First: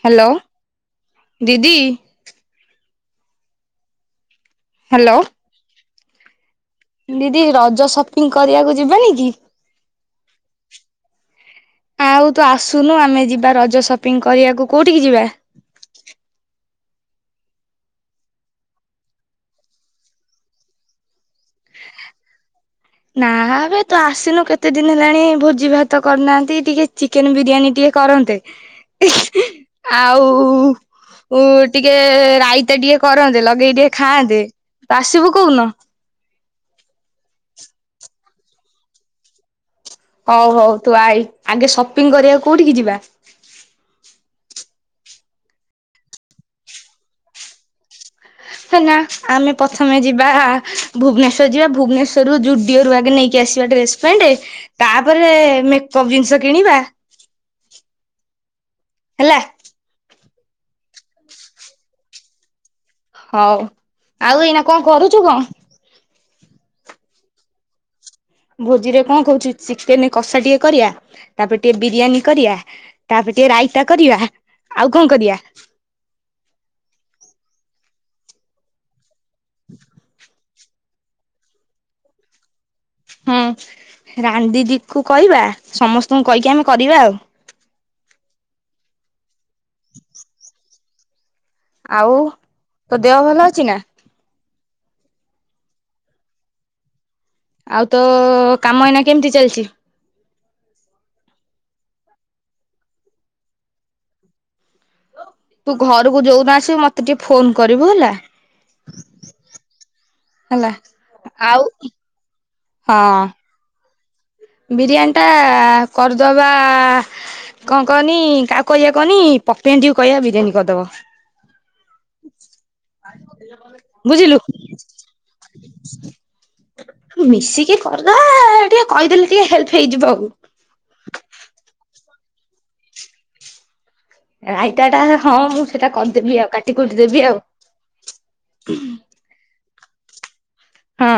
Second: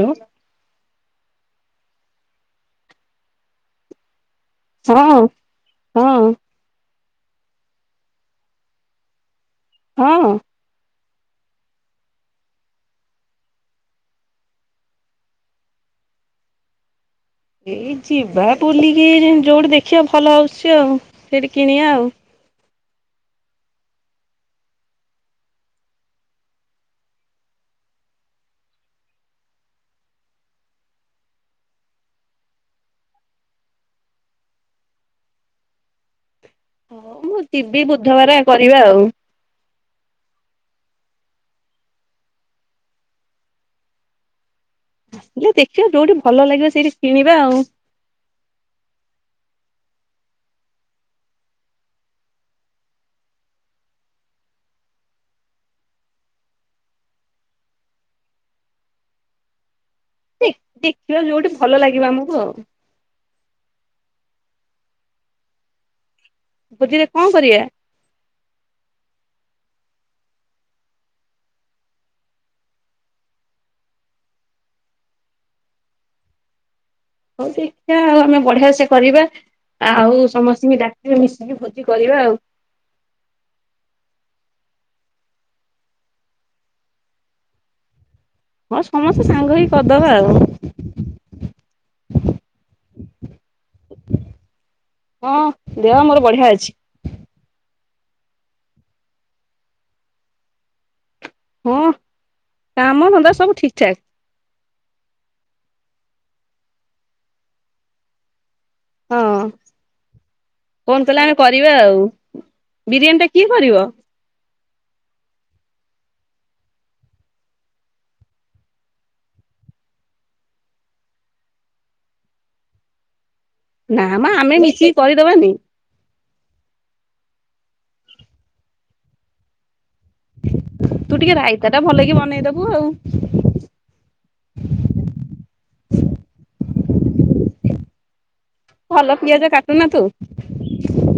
Hello. ଦିଦି hello. ହଁ। ହଁ। ଦିଦି ରଜ ସପିଂ କରିବାକୁ ଯିବେନି କି? ହଁ। ଆଉ ତୁ ଆସୁନୁ ଆମେ ଯିବା ରଜ ସପିଙ୍ଗ କରିବାକୁ କୋଉଠିକି ଯିବା? ଏଇ ଯିବା ବୁଲିକି ଯୋଉଠି ଦେଖିବା ଭଲ ଆଉଛି ଆଉ ସେଠି କିଣିବା ଆଉ। ନା ଏବେ ତୁ ଆସିନୁ କେତେ ଦିନ ହେଲାଣି ଭୋଜି ଭାତ କରିନାହାଁନ୍ତି ଟିକେ ଚିକେନ ବିରିୟାନୀ ଟିକେ କରନ୍ତେ ଆଉ ଟିକେ ରାଇତା ଟିକେ କରନ୍ତେ ଲଗେଇ ଟିକେ ଖାଆନ୍ତେ ତ ଆସିବୁ କୋଉନ? ହଉ ମୁଁ ଯିବି ବୁଧବାର କରିବା ଆଉ। ହଉ ହଉ ତୁ ଆଇ ଆଗେ ସପିଙ୍ଗ କରିବାକୁ କୋଉଠିକି ଯିବା? ହେଲେ ଦେଖିବା ଯୋଉଠି ଭଲ ଲାଗିବ ସେଇଠି କିଣିବା ଆଉ। ହେ ନା ଆମେ ପ୍ରଥମେ ଯିବା ଭୁବନେଶ୍ୱର ଯିବା ଭୁବନେଶ୍ଵରରୁ ଜୁଡିଓ ରୁ ଆଗେ ନେଇକି ଆସିବା ଡ୍ରେସ ପ୍ୟାଣ୍ଟ ତାପରେ ମେକପ ଜିନିଷ କିଣିବା ହେଲା। ଦେଖିବା ଯୋଉଠି ଭଲ ଲାଗିବ ଆମକୁ ଆଉ। ହଉ ଆଉ ଏଇନା କଣ କରୁଛୁ କଣ? ଭୋଜିରେ କଣ କରିବା? ଭୋଜିରେ କଣ କହୁଛି ଚିକେନ କଷା ଟିକେ କରିବା ତାପରେ ଟିକେ ବିରିୟାନୀ କରିବା ତାପରେ ଟିକେ ରାଇତା କରିବା ଆଉ କଣ କରିବା? ହଉ ଦେଖିଆ ଆଉ ଆମେ ବଢିଆ ସେ କରିବା। ଆଉ ସମସ୍ତଙ୍କୁ ଡାକି ସମସ୍ତେ ମିଶିକି ଭୋଜି କରିବା ଆଉ। ହଁ ରାନି ଦିଦିକୁ କହିବା ସମସ୍ତଙ୍କୁ କହିକି ଆମେ କରିବା ଆଉ। ହଁ ସମସ୍ତେ ସାଙ୍ଗ ହେଇ କରିଦବା ଆଉ। ଆଉ ତୋ ଦେହ ଭଲ ଅଛି ନା? ହଁ ଦେହ ମୋର ବଢିଆ ଅଛି। ଆଉ ତ କାମ ଏଇନା କେମିତି ଚାଲିଛି? ହଁ କାମ ଧନ୍ଦା ସବୁ ଠିକ ଠାକ୍। ତୁ ଘରକୁ ଯୋଉଦିନ ଆସିବୁ ମୋତେ ଟିକେ ଫୋନ କରିବୁ ହେଲା। ହଁ ହେଲା ଫୋନ୍ କଲେ ଆମେ କରିବା ଆଉ। ହଁ ବିରିୟାନୀ ଟା କିଏ କରିବ? ବିରିୟାନୀ ଟା କରିଦବା କଣ କହନି କାହାକୁ କହିବା କହନି ପପି ଆଣ୍ଟିକୁ କହିବା ବିରିୟାନୀ କରିଦବ। ନା ମ ବୁଝିଲୁ। ଆମେ ମିଶିକି କରିଦବାନି। ମିଶିକି କରିଦବା ଟିକେ କହିଦେଲେ ଟିକେ ହେଲ୍ପ ହେଇଯିବ ଆଉ। ତୁ ଟିକେ ରାଇତା ଟା ଭଲକି ନେଇଦବୁ ଆଉ। ରାଇତା ଟା ହଁ ମୁଁ ସେଇଟା କରିଦେବି ଆଉ କା କହିଥିଲେ ଦିଅ ଭଲ ପିଆଜ କା ଶୁଣ ନା ତୁ ହଁ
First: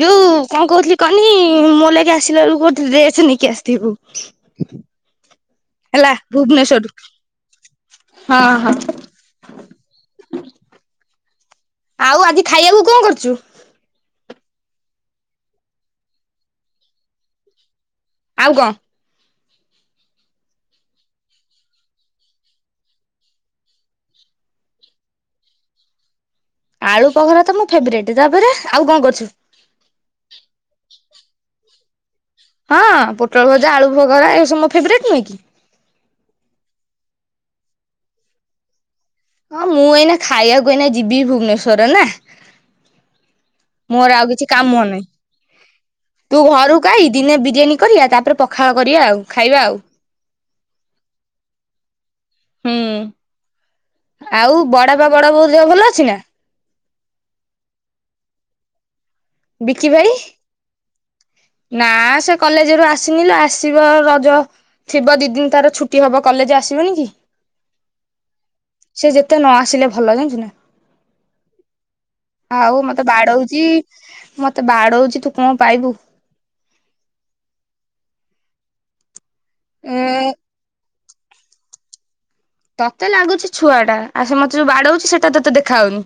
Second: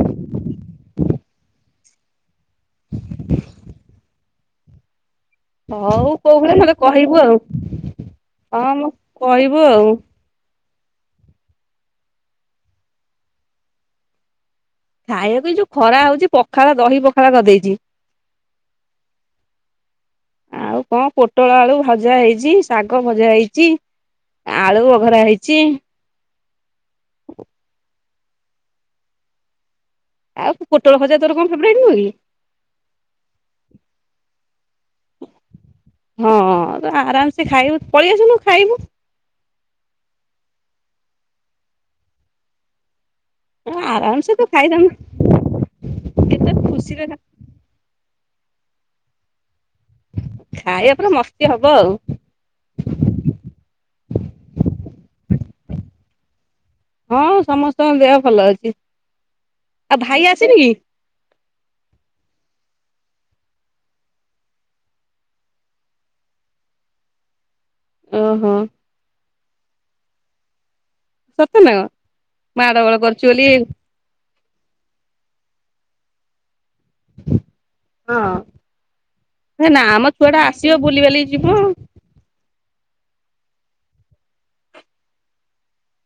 ଯୋଉ କଣ କହୁଥିଲି। କହ୍ନେଇ ମୋ ଲାଗି ଆସିଲା ବେଳକୁ ଗୋଟେ ଡ୍ରେସ ନେଇକି ଆସିଥିବୁ ହେଲା ହଉ କୋଉ ଭଳିଆ ତାହେଲେ ଭୁବନେଶ୍ଵରରୁୁ କହିବୁ ଆଉ। ହଁ ମୁଁ କହିବୁ ଆଉ। ଆଉ ଆଜି ଖାଇବାକୁ କଣ କରୁଛୁ? ଖାଇବାକୁ ଯୋଉ ଖରା ହଉଛି ପଖାଳ ଦହି ପଖାଳ କରିଦେଇଛି। ଆଉ କଣ? ଆଉ କଣ ପୋଟଳ ଆଳୁ ଭଜା ହେଇଛି ଶାଗ ଭଜା ହେଇଛି ଆଳୁ ଅଘରା ହେଇଛି। ଆଳୁ ପଖାଳ ତ ମୁଁ ଫେବରେଟ ତାପରେ ଆଉ କଣ କରୁଛୁ? ଆଉ ପୋଟଳ ଭଜା ତୋର କଣ ଫେଭରାଇଟ ନୁହଁ କି? ହଁ ପୋଟଳ ଭଜା ଆଳୁ ଭଗରା ଏ ସବୁ ମୋ ଫେଭରାଇଟ ନୁହଁ କି? ହଁ ତ ଆରାମସେ ଖାଇବୁ ପଳେଇ ଆସୁନୁ ଖାଇବୁ। ହଁ ମୁଁ ଏଇନା ଖାଇବାକୁ ଏଇନା ଯିବି ଭୁବନେଶ୍ଵରରେ ନା। ମୋର ଆଉ ଆରାମସେ ତୁ କିଛି କାମ ଖାଇଦଉନୁ ନାହିଁ ତୁ କେତେ ଘରକୁ ଖୁସିରେ ଖାଇ ଦିନେ ବିରିୟାନୀ କରିବା ତାପରେ ପଖାଳ କରିବା ଆଉ ଖାଇବା ଆଉ। ଖାଇବା ପୁରା ମସ୍ତି ହବ ଆଉ। ହୁଁ ଆଉ ବଡ ପା ବଡ ବୋଉ ଦେହ ଭଲ ଅଛି ନା? ହଁ ସମସ୍ତଙ୍କ ଦେହ ଭଲ ଅଛି। ବିକି ଆଉ ଭାଇ ଆସିନି କି? ନା ସେ କଲେଜ ରୁ ଆସିନି ଲୋ ଆସିବ ରଜ ଥିବ ଦି ଦିନ ତାର ଛୁଟି ହବ କଲେଜ ଆସିବନି କି। ଓହୋ। ଏତେ ନ ଆସିଲେ ଭଲ ଜାଣିଚୁ ନା ସତ ନା କଣ ଆଉ ମାଡ ମତେ ଗୋଳ କରୁଚି ବୋଲି ବାଡଉଛି ମତେ ବାଡଉଚି ତୁ କଣ ପାଇବୁ। ହଁ। ହେ ନା ମ ଏ ଛୁଆ ଟା ଆସିବ ବୁଲିବାଲି ଯିବ ଆଉ। ତତେ ଲାଗୁଚି ଛୁଆ ଟା ଆଉ ସେ ମତେ ଯୋଉ ବାଡହଉଚି ସେଟା ତୋତେ ଦେଖା ହାଉନି।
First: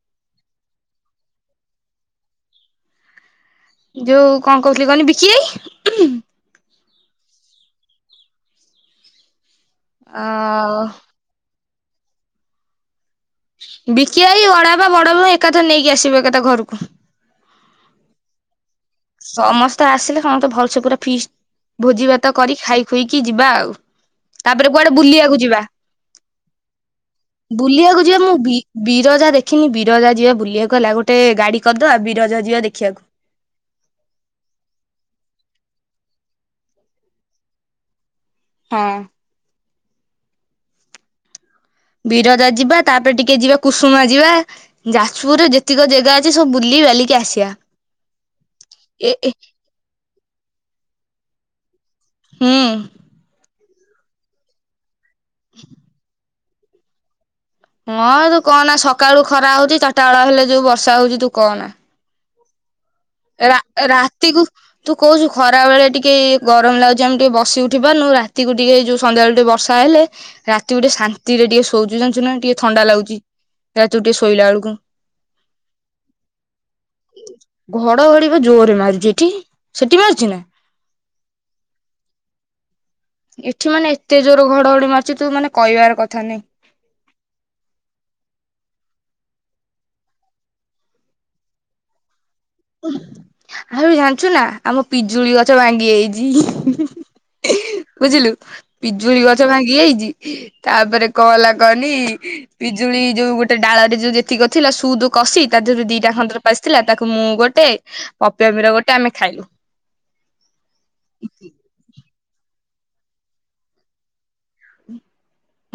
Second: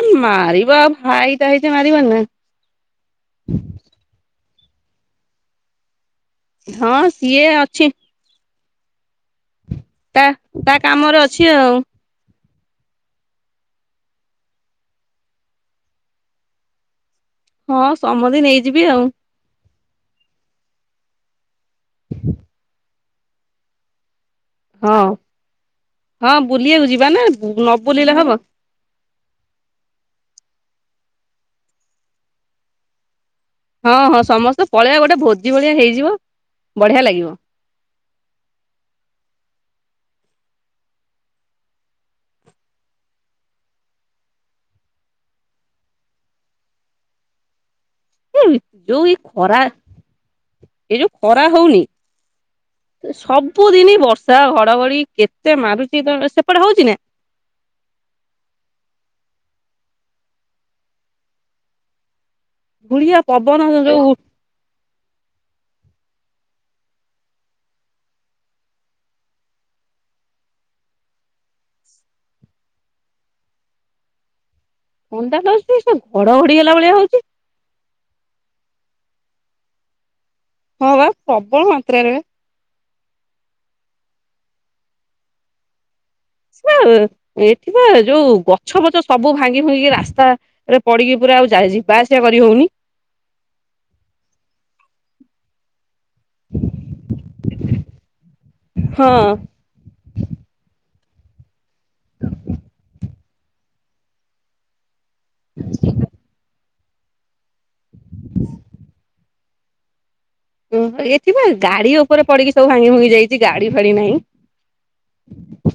ଏ ମାରିବା ଭାଇ ଟା ହେଇଚି ମାରିବନି ନା। ଯୋଉ କଣ କହୁଥିଲି କହନି ବିକି ଭାଇ? ହଁ ସିଏ ଅଛି ଅ ତା ତା କାମରେ ଅଛି ଆଉ। ବିକି ଆଇ ବଡ ବାପା ବଡ ଭାଇ ଏକାଥରେ ନେଇକି ଆସିବୁ ଏକଥା ଘରକୁ। ହଁ ସମସ୍ତେ ନେଇ ଯିବି ଆଉ। ତ ଆସିଲେ ହଁ ତ ଭଲ ସେ ପୁରା ଫିଷ୍ଟ ଭୋଜି ଭାତ କରି ଖାଇ- ବୁହିକି ଯିବା ଆଉ ତାପରେ କୁଆଡେ ହଁ ବୁଲିବାକୁ ଯିବା ହଁ ବୁଲିବାକୁ ଯିବା ନା ନ ବୁଲିବାକୁ ବୁଲିଲେ ଯିବା ହବ ମୁଁ ବିରଯା ଦେଖ ଦେଖିନି ବିରଜା ଯିବା ବୁଲିବାକୁ ହେଲା ଗୋଟେ ଗାଡି କରିଦବା ଆଉ ବିରଜା ଯିବା ଦେଖିବାକୁ ହଁ ହଁ ସମସ୍ତେ ପଳେଇବା ଗୋଟେ ଭୋଜି ଭଳିଆ ହେଇଯିବ ବଢିଆ ଲାଗିବ ହଁ ବିରଯା ଯିବା ତାପରେ ଟିକେ ଯିବା କୁସୁମା ଯିବା ଯାଜପୁରରେ ଯେତିକ ଜାଗା ଅଛି ସବୁ ବୁଲିକି ବାଲିକି ଆସିବା ଏୟୁ ଯଉ ଏ ଏଇ ଏ ଖରା ଏଇ ଯଉ ଖରା ହଉନି ହୁଁ ତ ସବ ବୁ ଦିନି ବର୍ଷା ଘଡ଼ଘଡି କେତେ ମାରୁଚି ତମ ସେ ପଟେ ହଉଚି ନା? ହଁ ତୁ କହନା ସକାଳୁ ଖରା ହଉଚି ଚାରିଟା ବେଳ ହେଲେ ଯୋଉ ବର୍ଷା ହଉଚି ତୁ କହନା। ଧୁଳିଆ ରା ପବନ ଯୋଉ ରାତିକୁୁ ତୁ କହୁଚୁ ଖରା ବେଳେ ଟିକେ ଟିକେ ଗରମ ଲାଗୁଛି ଆମେ ଟିକେ ବସି ଉଠି ପାରୁନୁ ରାତିକୁ ଟିକେ ଯୋଉ ସନ୍ଧ୍ୟାବେଳ ଟିକେ ବର୍ଷା ହେଲେ ରାତିକୁ ଟିକେ ଶାନ୍ତିରେ ଟିକେ ଶୋଉଚୁ ଜାଣିଚୁନା ଟିକେ ଥଣ୍ଡା ଲାଗୁଚି ରାତିକୁ ଟିକେ ଶୋଇଲା ବେଳକୁ। ଥଣ୍ଡା ଲାଗୁଛି ସେ ଘଡଘଡି ହେଲା ଭଳିଆ ହଉଛି ଘଡ଼ଘଡ଼ି ବା ଜୋରେ ମାରୁଚି ଏଠି ସେଠି ମାରୁଚି ନା? ହଁ ବା ସବଳ ମାତ୍ରାରେ ବା। ଏଠି ମାନେ ଏତେ ଜୋର ଘଡଘଡି ମାରୁଚି ତୁ ମାନେ କହିବାର କଥା ନାଇଁ ସେ ଏଠି ପା ଯୋଉ ଗଛ ଫଛ ସବୁ ସବୁ ଭାଙ୍ଗି ଭୁଙ୍ଗିକି ରାସ୍ତା ରେ ପଡିକି ପୁରା ଆଉ ଯାଇ ଆଉ ଯିବା ଆସିବା କରି ହଉନି ଆବେ ଜାଣିଚୁ ନା ଆମ ପିଜୁଳି ଗ ଛ ଭାଙ୍ଗି ଯାଇଚି ଚି ବୁଝିଲୁ? ପିଜୁଳି ହଁ ଗଛ ଭାଙ୍ଗି ଯାଇଚି ତାପରେ କଲା ଗନି ପିଜୁଳି ଯୋଉ ଗୋଟେ ଡାଳରେ ଯଉ ଯେତିକ ଥିଲା ସୁଦ କଷି ତା ଦେହରେ ଦିଟା ଖଣ୍ଡର ପାଚ ଥିଲା ତାକୁ ମୁଁ ଗୋଟେ ପେ ପପିବାରେ ଗୋଟେ ଆମେ ଖାଇଲୁ। ଓହ ଏଥିବା ଗାଡି ଅ ଉପରେ ପଡିକି ସବୁ ଭାଙ୍ଗି ଭୁଙ୍ଗି ଯାଇଛି ଗାଡି ଫାଡି ନାହିଁ।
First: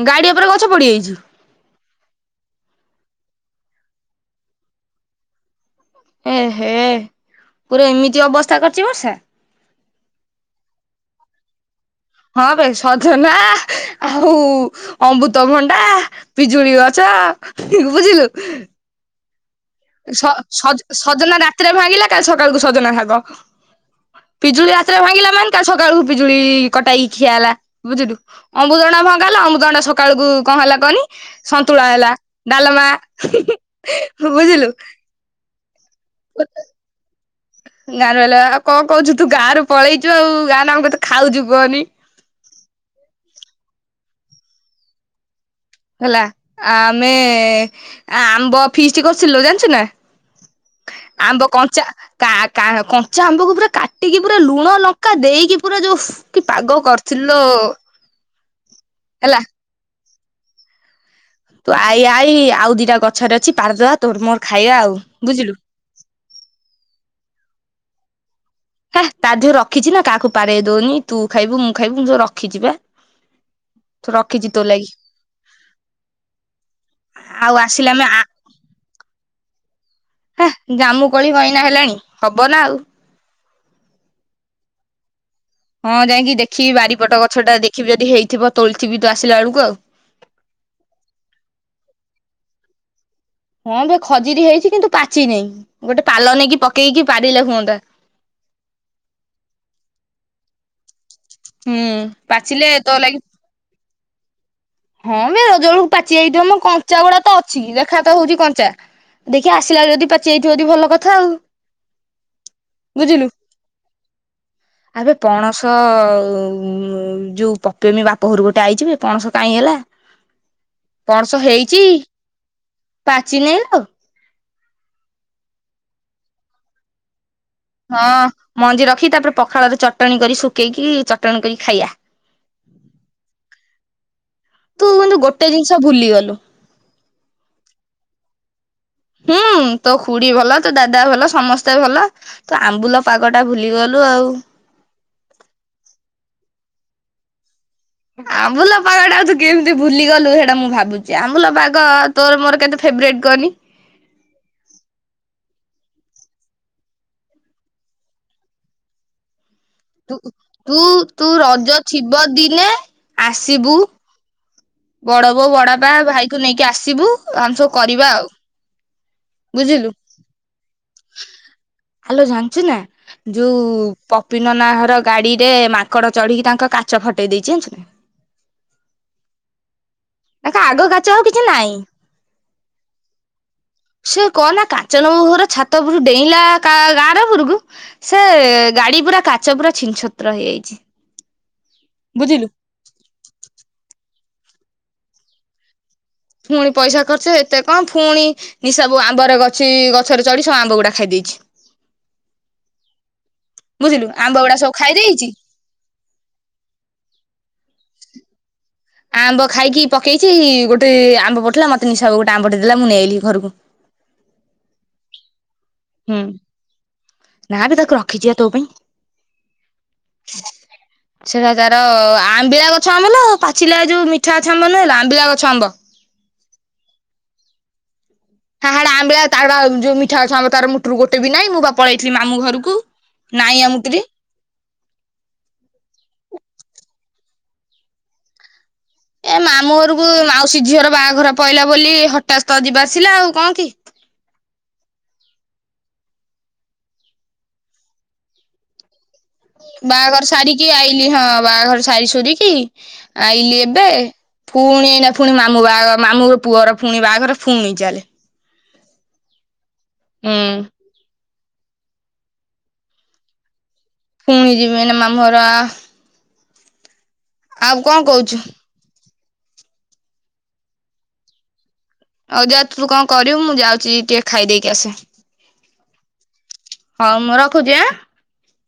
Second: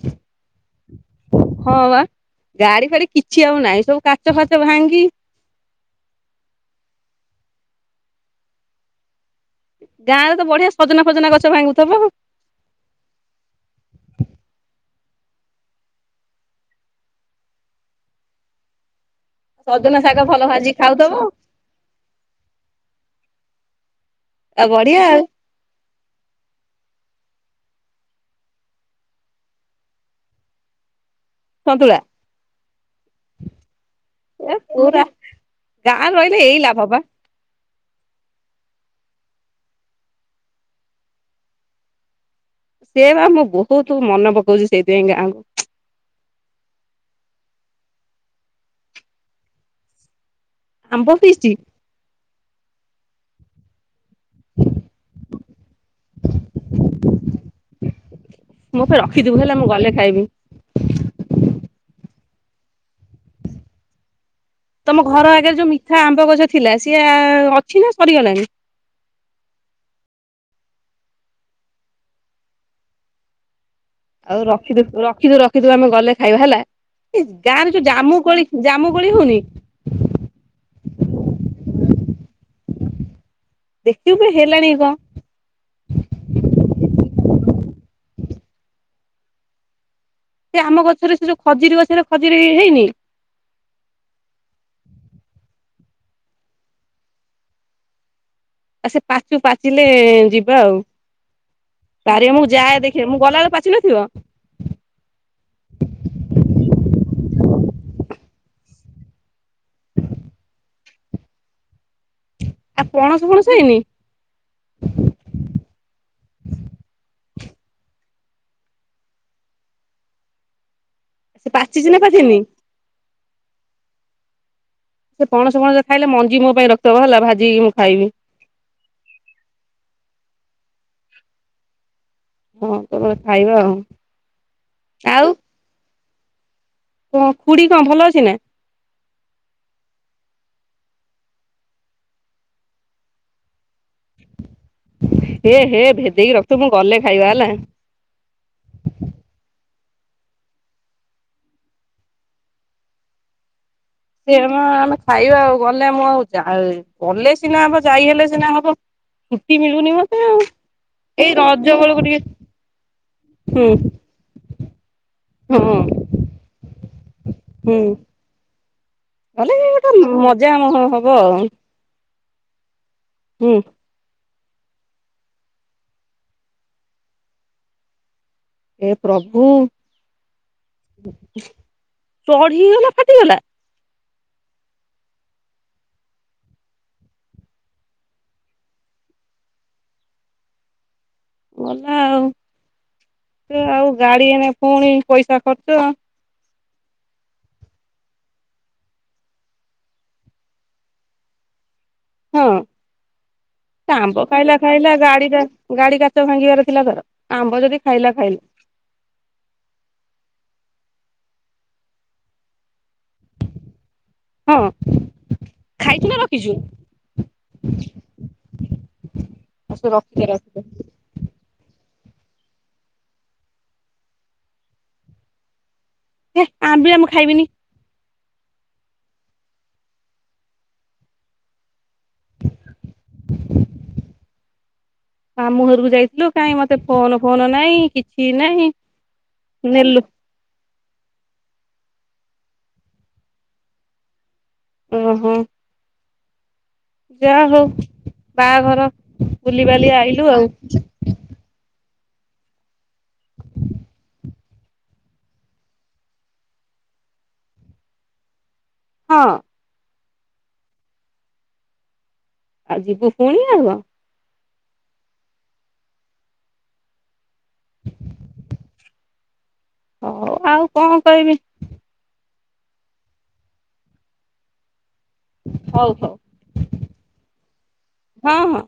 ଗାଡି ଉପରେ ଗଛ ପଡିଯାଇଚି। ହଁ ବା ଗାଡି ଫାଡି କିଛି ଆଉ ନାହିଁ ସବୁ କାଚ ଫାଚ ଭାଙ୍ଗି ଏ ହେ ପୁରା ଏମିତି ଅବସ୍ଥା କରିଚି ବର୍ଷା। ଗାଁରେ ତ ବଢିଆ ସଜନା ଫଜନା ଗଛ ଭାଙ୍ଗୁ ହଁ ବେ ସଜନା ଆ ଆଉ ଅମୃତଭଣ୍ଡା ପିଜୁଳି ଗଛ ବୁଝିଲୁ। ସଜନା ଶାଗ ଭଲ ସ- ଭାଜି ସ-ସଜ ଖାଉଥିବ ସଜନା ରାତିରେ ଭାଙ୍ଗିଲା କାଲି ସକାଳ କୁ ସଜନା ଭାଗ। ଆଉ ପିଜୁଳି ବଢିଆ ରାତିରେ ଆଉ ଭାଙ୍ଗିଲା ମାନେ ତା ସକା ସକାଳୁ ପିଜୁଳି କଟାଇକି ଖିଆ ହେଲା ବୁଝିଲୁ ଅମୃତଭଣ୍ଡା ଭଙ୍ଗା ହେଲା ଅମୃତଭଣ୍ଡା ସକାଳୁ କୁ କଣ ହେଲା କହନି। ସନ୍ତୁଳା ହେଲା ଡାଲମା ହୁଁ ହୁଁ ବୁଝିଲୁ। ଗାଁ ରେ ରହିଲେ ଏଇ ଲାଭ ବା। ଗାଁରେ ରହିଲେ ଆଉ କଅଁ କହୁଚୁ ତୁ ଗାଁରୁ ପଳେଇଚୁ ଆଉ ଗାଁ ରେ ଆମେ କେତେ ଖାଉଚୁ କଅନି। ସେ ବା ମୁଁ ବହୁତୁ ମନେ ପକଉଚି ସେଇତି ପାଇଁ ଗାଁକୁ। ହେଲା ଆ-ଆମେ ଆମ୍ବ ଫିଷ୍ଟ୍ କରିଥିଲୁ ଜାଣିଚୁ ନା। ଆମ୍ବ କଞ୍ଚା କା-କା-କ କଞ୍ଚା ଆମ୍ବକୁ ପୁରା କା ଟିକି ପୁରା ଲୁଣ ଲଙ୍କା ଦେଇକି ପୁରା ଯୋଉ ଉସ୍ କି ପାଗ କରିଥିଲ ଲୋ ମୋ ପାଇଁ ରଖିଥିବୁ ହେଲା। ମୁଁ ଗଲେ ଖାଇବି। ତୁ ଆଇ ଆଇ ଆଉ ଦିଟା ଗଛରେ ଅଛି ପାରି ଦବା ତୋର ମୋର ଖାଇବା ଆଉ ତମ ଘର ବୁଝିଲୁ। ଆଗରେ ଯୋଉ ମିଠା ଆମ୍ବ ଗଛ ଥିଲା ସିଏ ଏ ଅଛି ନା ସରିଗଲାଣି। ହେଁ ତା ଧିଅରୁ ରଖିଚି ନା କାହାକୁ ପାରେଇ ଦଉନି ତୁ ଖାଇବୁ ମୁଁ ଖାଇବି ମୁଁ ସବୁ ରଖିଛି ପା। ଆଉ ରଖିଦେ ରଖିଦେ ରଖିଦେ ଆମେ ଗଲେ ଖାଇବା ହେଲା ଆଉ ଗାଁରେ ଯୋଉ ଆସିଲେ ଆମେ ଆ ଜାମୁ କୋଳି ଜାମୁ କୋଳି ହୁଏ ନି। ହେ ଜାମୁ କୋଳି କଇନା ହେଲାଣି ହବ ନା ଆଉ। ଦେଖିବୁ ହେଲାଣି କଣ? ହଁ ଯାଇକି ଦେଖିବି ବାରିପଟ ଗଛ ଟା ଦେଖିବି ଯଦି ହେଇଥିବ ତୋଳିଥିବି ତୁ ଆସିଲା ବେଳକୁ ଆଉ। ସେ ଆମ ଗଛରେ ସେଇ ଯୋଉ ଖଜିୁରି ଗଛରେ ଖଜିୁରି ହେଇନି। ହଁ ବେ ଖଜିରି ହେଇଚି କିନ୍ତୁ ପାଚିନେଇ ଗୋଟେ ପାଲ ନେଇକି ପକେଇକି ପାରିଲେ ହୁଅନ୍ତା। ଆ ସେ ପାଚୁ ପାଚିଲେ ଏ ଯିବା ଆଉ। ହୁଁ ପାରିବା ମୁଁ ପାଚିଲେ ଯାଏ ତୋ ଦେଖେ ଲାଗି ମୁଁ ଗଲାବେଳୁ ପାଚି ନଥିବ? ହଁ ବେ ରଜ ବେଳକୁ ପାଚି ଯଇଥିବ ମ କଞ୍ଚା ଗୁଡା ତ ଅଛି ଦେଖା ତ ହଉଚି କଞ୍ଚା। ଦେଖିବା ଆସିଲା ଯଦି ପାଚିଯାଇଥିବ ଯଦି ଭଲ କ ଥାଉ। ଆଉ ପଣସ ବୁଝିଲୁ ଫଣସ ହେଇନି? ଆବେ ପଣସ ଉ ଉ ଯୋଉ ପପେଇମି ବାପ ଘରୁ ଗୋଟେ ଆଇଚି ବେ ପଣସ। କାଇଁ ହେଲା। ପଣସ ସେ ହେଇଛି ପାଚିଛି ନା ପାଚିନି? ପାଚିନି ଆଉ ସେ ପଣସ ଫଣସ ଖାଇଲେ ମଞ୍ଜି ମୋ ପାଇଁ ରଖିଦବ ହେଲା ଭା ହଁ ମଞ୍ଜି ରଖି ତାପରେ ପଖାଳରେ ଚଟଣି କରି ଶୁ ଖେଇକି ଚଟଣୀ କରିଖାଇବା। ହଁ ତାପରେ ଖାଇବା ଆଉ। ତୁ ମାନେ ଆଉ ଗୋଟେ ଜିନିଷ ଭୁଲିଗଲୁ। କଣ ଖୁଡି କଣ ଭଲ ଅଛି ନା? ହୁଁ ତୋ ଖୁଡି ଭଲ ତୋ ଦାଦା ଭଲ ସମସ୍ତେ ଭଲ ତୋ ଆମ୍ବୁଲ ପାଗ ଟା ଭୁଲିଗଲ ହେ ହେ ଭେଦେଇ ର ତୁ ମୁଁ ଗଲେ ଖାଇବା ହେଲା। ଆମ୍ବୁଲ ପାଗ ଟା ତୁ କେମିତି ଭୁଲିଗଲୁ ସେଇଟା ମୁଁ ଭାବୁଛି ଆମ୍ବୁଲ ପାଗ ତୋର ମୋର କେତେ ଫେବରଟ କହନି। ସିଏ ଆମ ଆମେ ଖାଇବା ଆଉ ଗଲେ ଆମ ଆଉ ଯା ଗଲେ ସିନା ହବ ଯାଇ ହେଲେ ସିନା ହବ ହୁଁ। ତୁ ତୁ ତୁ ରଜ ବେଳକୁ ଟିକେ ଥିବ ଦିନେ ହୁଁ ଆସିବୁ। ବଡ ବୋଉ ହଁ ବଡ ବା ଭାଇ କୁ ନେଇକି ଆସିବୁ। ଆମେ ସବୁ କରିବା ଆଉ। କଲେ ବୁଝିଲୁ। ଗୋଟେ ମଜା ହଁ ହବ ଆଉ। ଆଲୋ ଜାଣିଛୁ ନା ହୁଁ ଯୋଉ ପ ପି ନନା ଘର ଗାଡିରେ ମାଙ୍କଡ ଚଢିକି ତାଙ୍କ କାଚ ଫଟେଇ ଦେଇଛି। ଏ ପ୍ରଭୁ ତାଙ୍କ ଆଗ କାଚ ଆଉ କିଛି ନାହିଁ। ଚଢ଼ିଗଲା ଫାଟିଗଲା। ସେ କହନା କାଞ୍ଚନ ମାମୁଁ ଘର ଛାତ ଉପୁର ଡେଇଁଲା କାର କାର ଉପରକୁ ସେ ଗାଡି ପୁରା କାଚ ପୁରା ଛିନ ଛତ୍ର ହେଇଯାଇଛି। ଗଲା ଆଉ ବୁଝିଲୁ। ତ ଆଉ ଗା ଡି ଏନେ ପୁଣି ପଇସା ଖର୍ଚ୍ଚ। ପୁଣି ପଇସା ଖର୍ଚ୍ଚ ଏତେ କଣ ପୁଣି ନିସା ସବୁ ଆମ୍ବରେ ଗଛି ଗଛରେ ଚଢି ସବୁ ଆମ୍ବ ଗୁଡା ଖାଇ ଦେଇଛି। ହଁ ବୁଝିଲୁ ଆମ୍ବ ଗୁଡା ଖାଇଲା ସବୁ ଖାଇଲା ଖାଇ ଗାଡି ଦେଇଛି ଟା ଗାଡି କାଚ ଭାଙ୍ଗିବାର ଥିଲା ଧର ଆମ୍ବ ଯଦି ଖାଇଲା ଖାଇ ଆମ୍ବ ଖାଇକି ପକେଇଛି ଗୋଟେ ଆମ୍ବ ପଠେଇଲା ମୋତେ ନିଶା କୁ ଗୋଟେ ଆମ୍ବ ଟେ ଦେଲା ମୁଁ ନେଇ ଆଇଲି ଘରକୁ ହଁ ଖାଇଛୁ ନା ହୁଁ ରଖିଛୁ? ନା ବେ ତାକୁ ରଖିଛିି ବା ତୋ ପାଇଁ ଆଉ ସେ ରଖିଦେ ରଖିଦେ। ସେଟା ତାର ଆମ୍ବିଳା ଗଛ ଆମ୍ୱ ଲୋ ପାଚିଲା ଯୋଉ ମିଠା ଗଛ ଆମ୍ବ ନୁହେଁଲ ଆମ୍ବିଳା ଗଛ ଆମ୍ବ ହେ ଆମ୍ବିଳା ମୁଁ ଖାଇବିନି [unintelligible] ଆମ୍ବିଳା ତାର ଯୋଉ ମିଠା ଗଛ ଆମ୍ବ ତାର ଗୋଟେ ବି ନାଇଁ ମୁଁ ବା ପଳେଇଥିଲି ମାମୁଁ ଘରକୁ ନାଇଁ ଆମୁତିରେ ମାମୁଁ ଘରକୁ ଯାଇଥିଲୁ କାଇଁ ମୋତେ ଫୋନ ଫୋନ ନାହିଁ କିଛି ନାହିଁ ଏ ମାମୁଁ ଘରକୁ ମାଉସୀ ଝିଅର ବାହାଘର ପଇଲା ବୋଲି ହଠାତ୍ ଯିବା ଆସିଲା ଆଉ କଣ କି? ଓ ହୋ ଯାହା ହଉ ବାହାଘର ବୁଲିବାଲି ବାହାଘର ଆଇଲୁ ଆଉ ସାରିକି ଆଇଲି ହଁ ବାହାଘର। ସାରି ସୁରିକି ଆଇଲି ଏବେ ପୁଣି ନା ପୁଣି ମାମୁଁ ବାହାଘର ମାମୁଁ ପୁଅର ପୁଣି ବାହାଘର ପୁଣି ଚାଲେ। ହଁ ହୁଁ ଆ ଯିବୁ ଫୁଣି ନା କଣ? ପୁଣି ଯିବି ଏଇନା ମାମୁଁଘର। ଆଉ କଣ କହୁଛୁ? ହଉ ଆଉ କଣ କହିବି? ଆଉ ଯା ତୁ କଣ କରିବୁ ମୁଁ ଯାଉଛି ଟିକେ ଖାଇଦେଇକି ଆସେ। ହଉ ହଉ ହଉ ମୁଁ ରଖୁଛି ଆଁ। ହଁ ହଁ।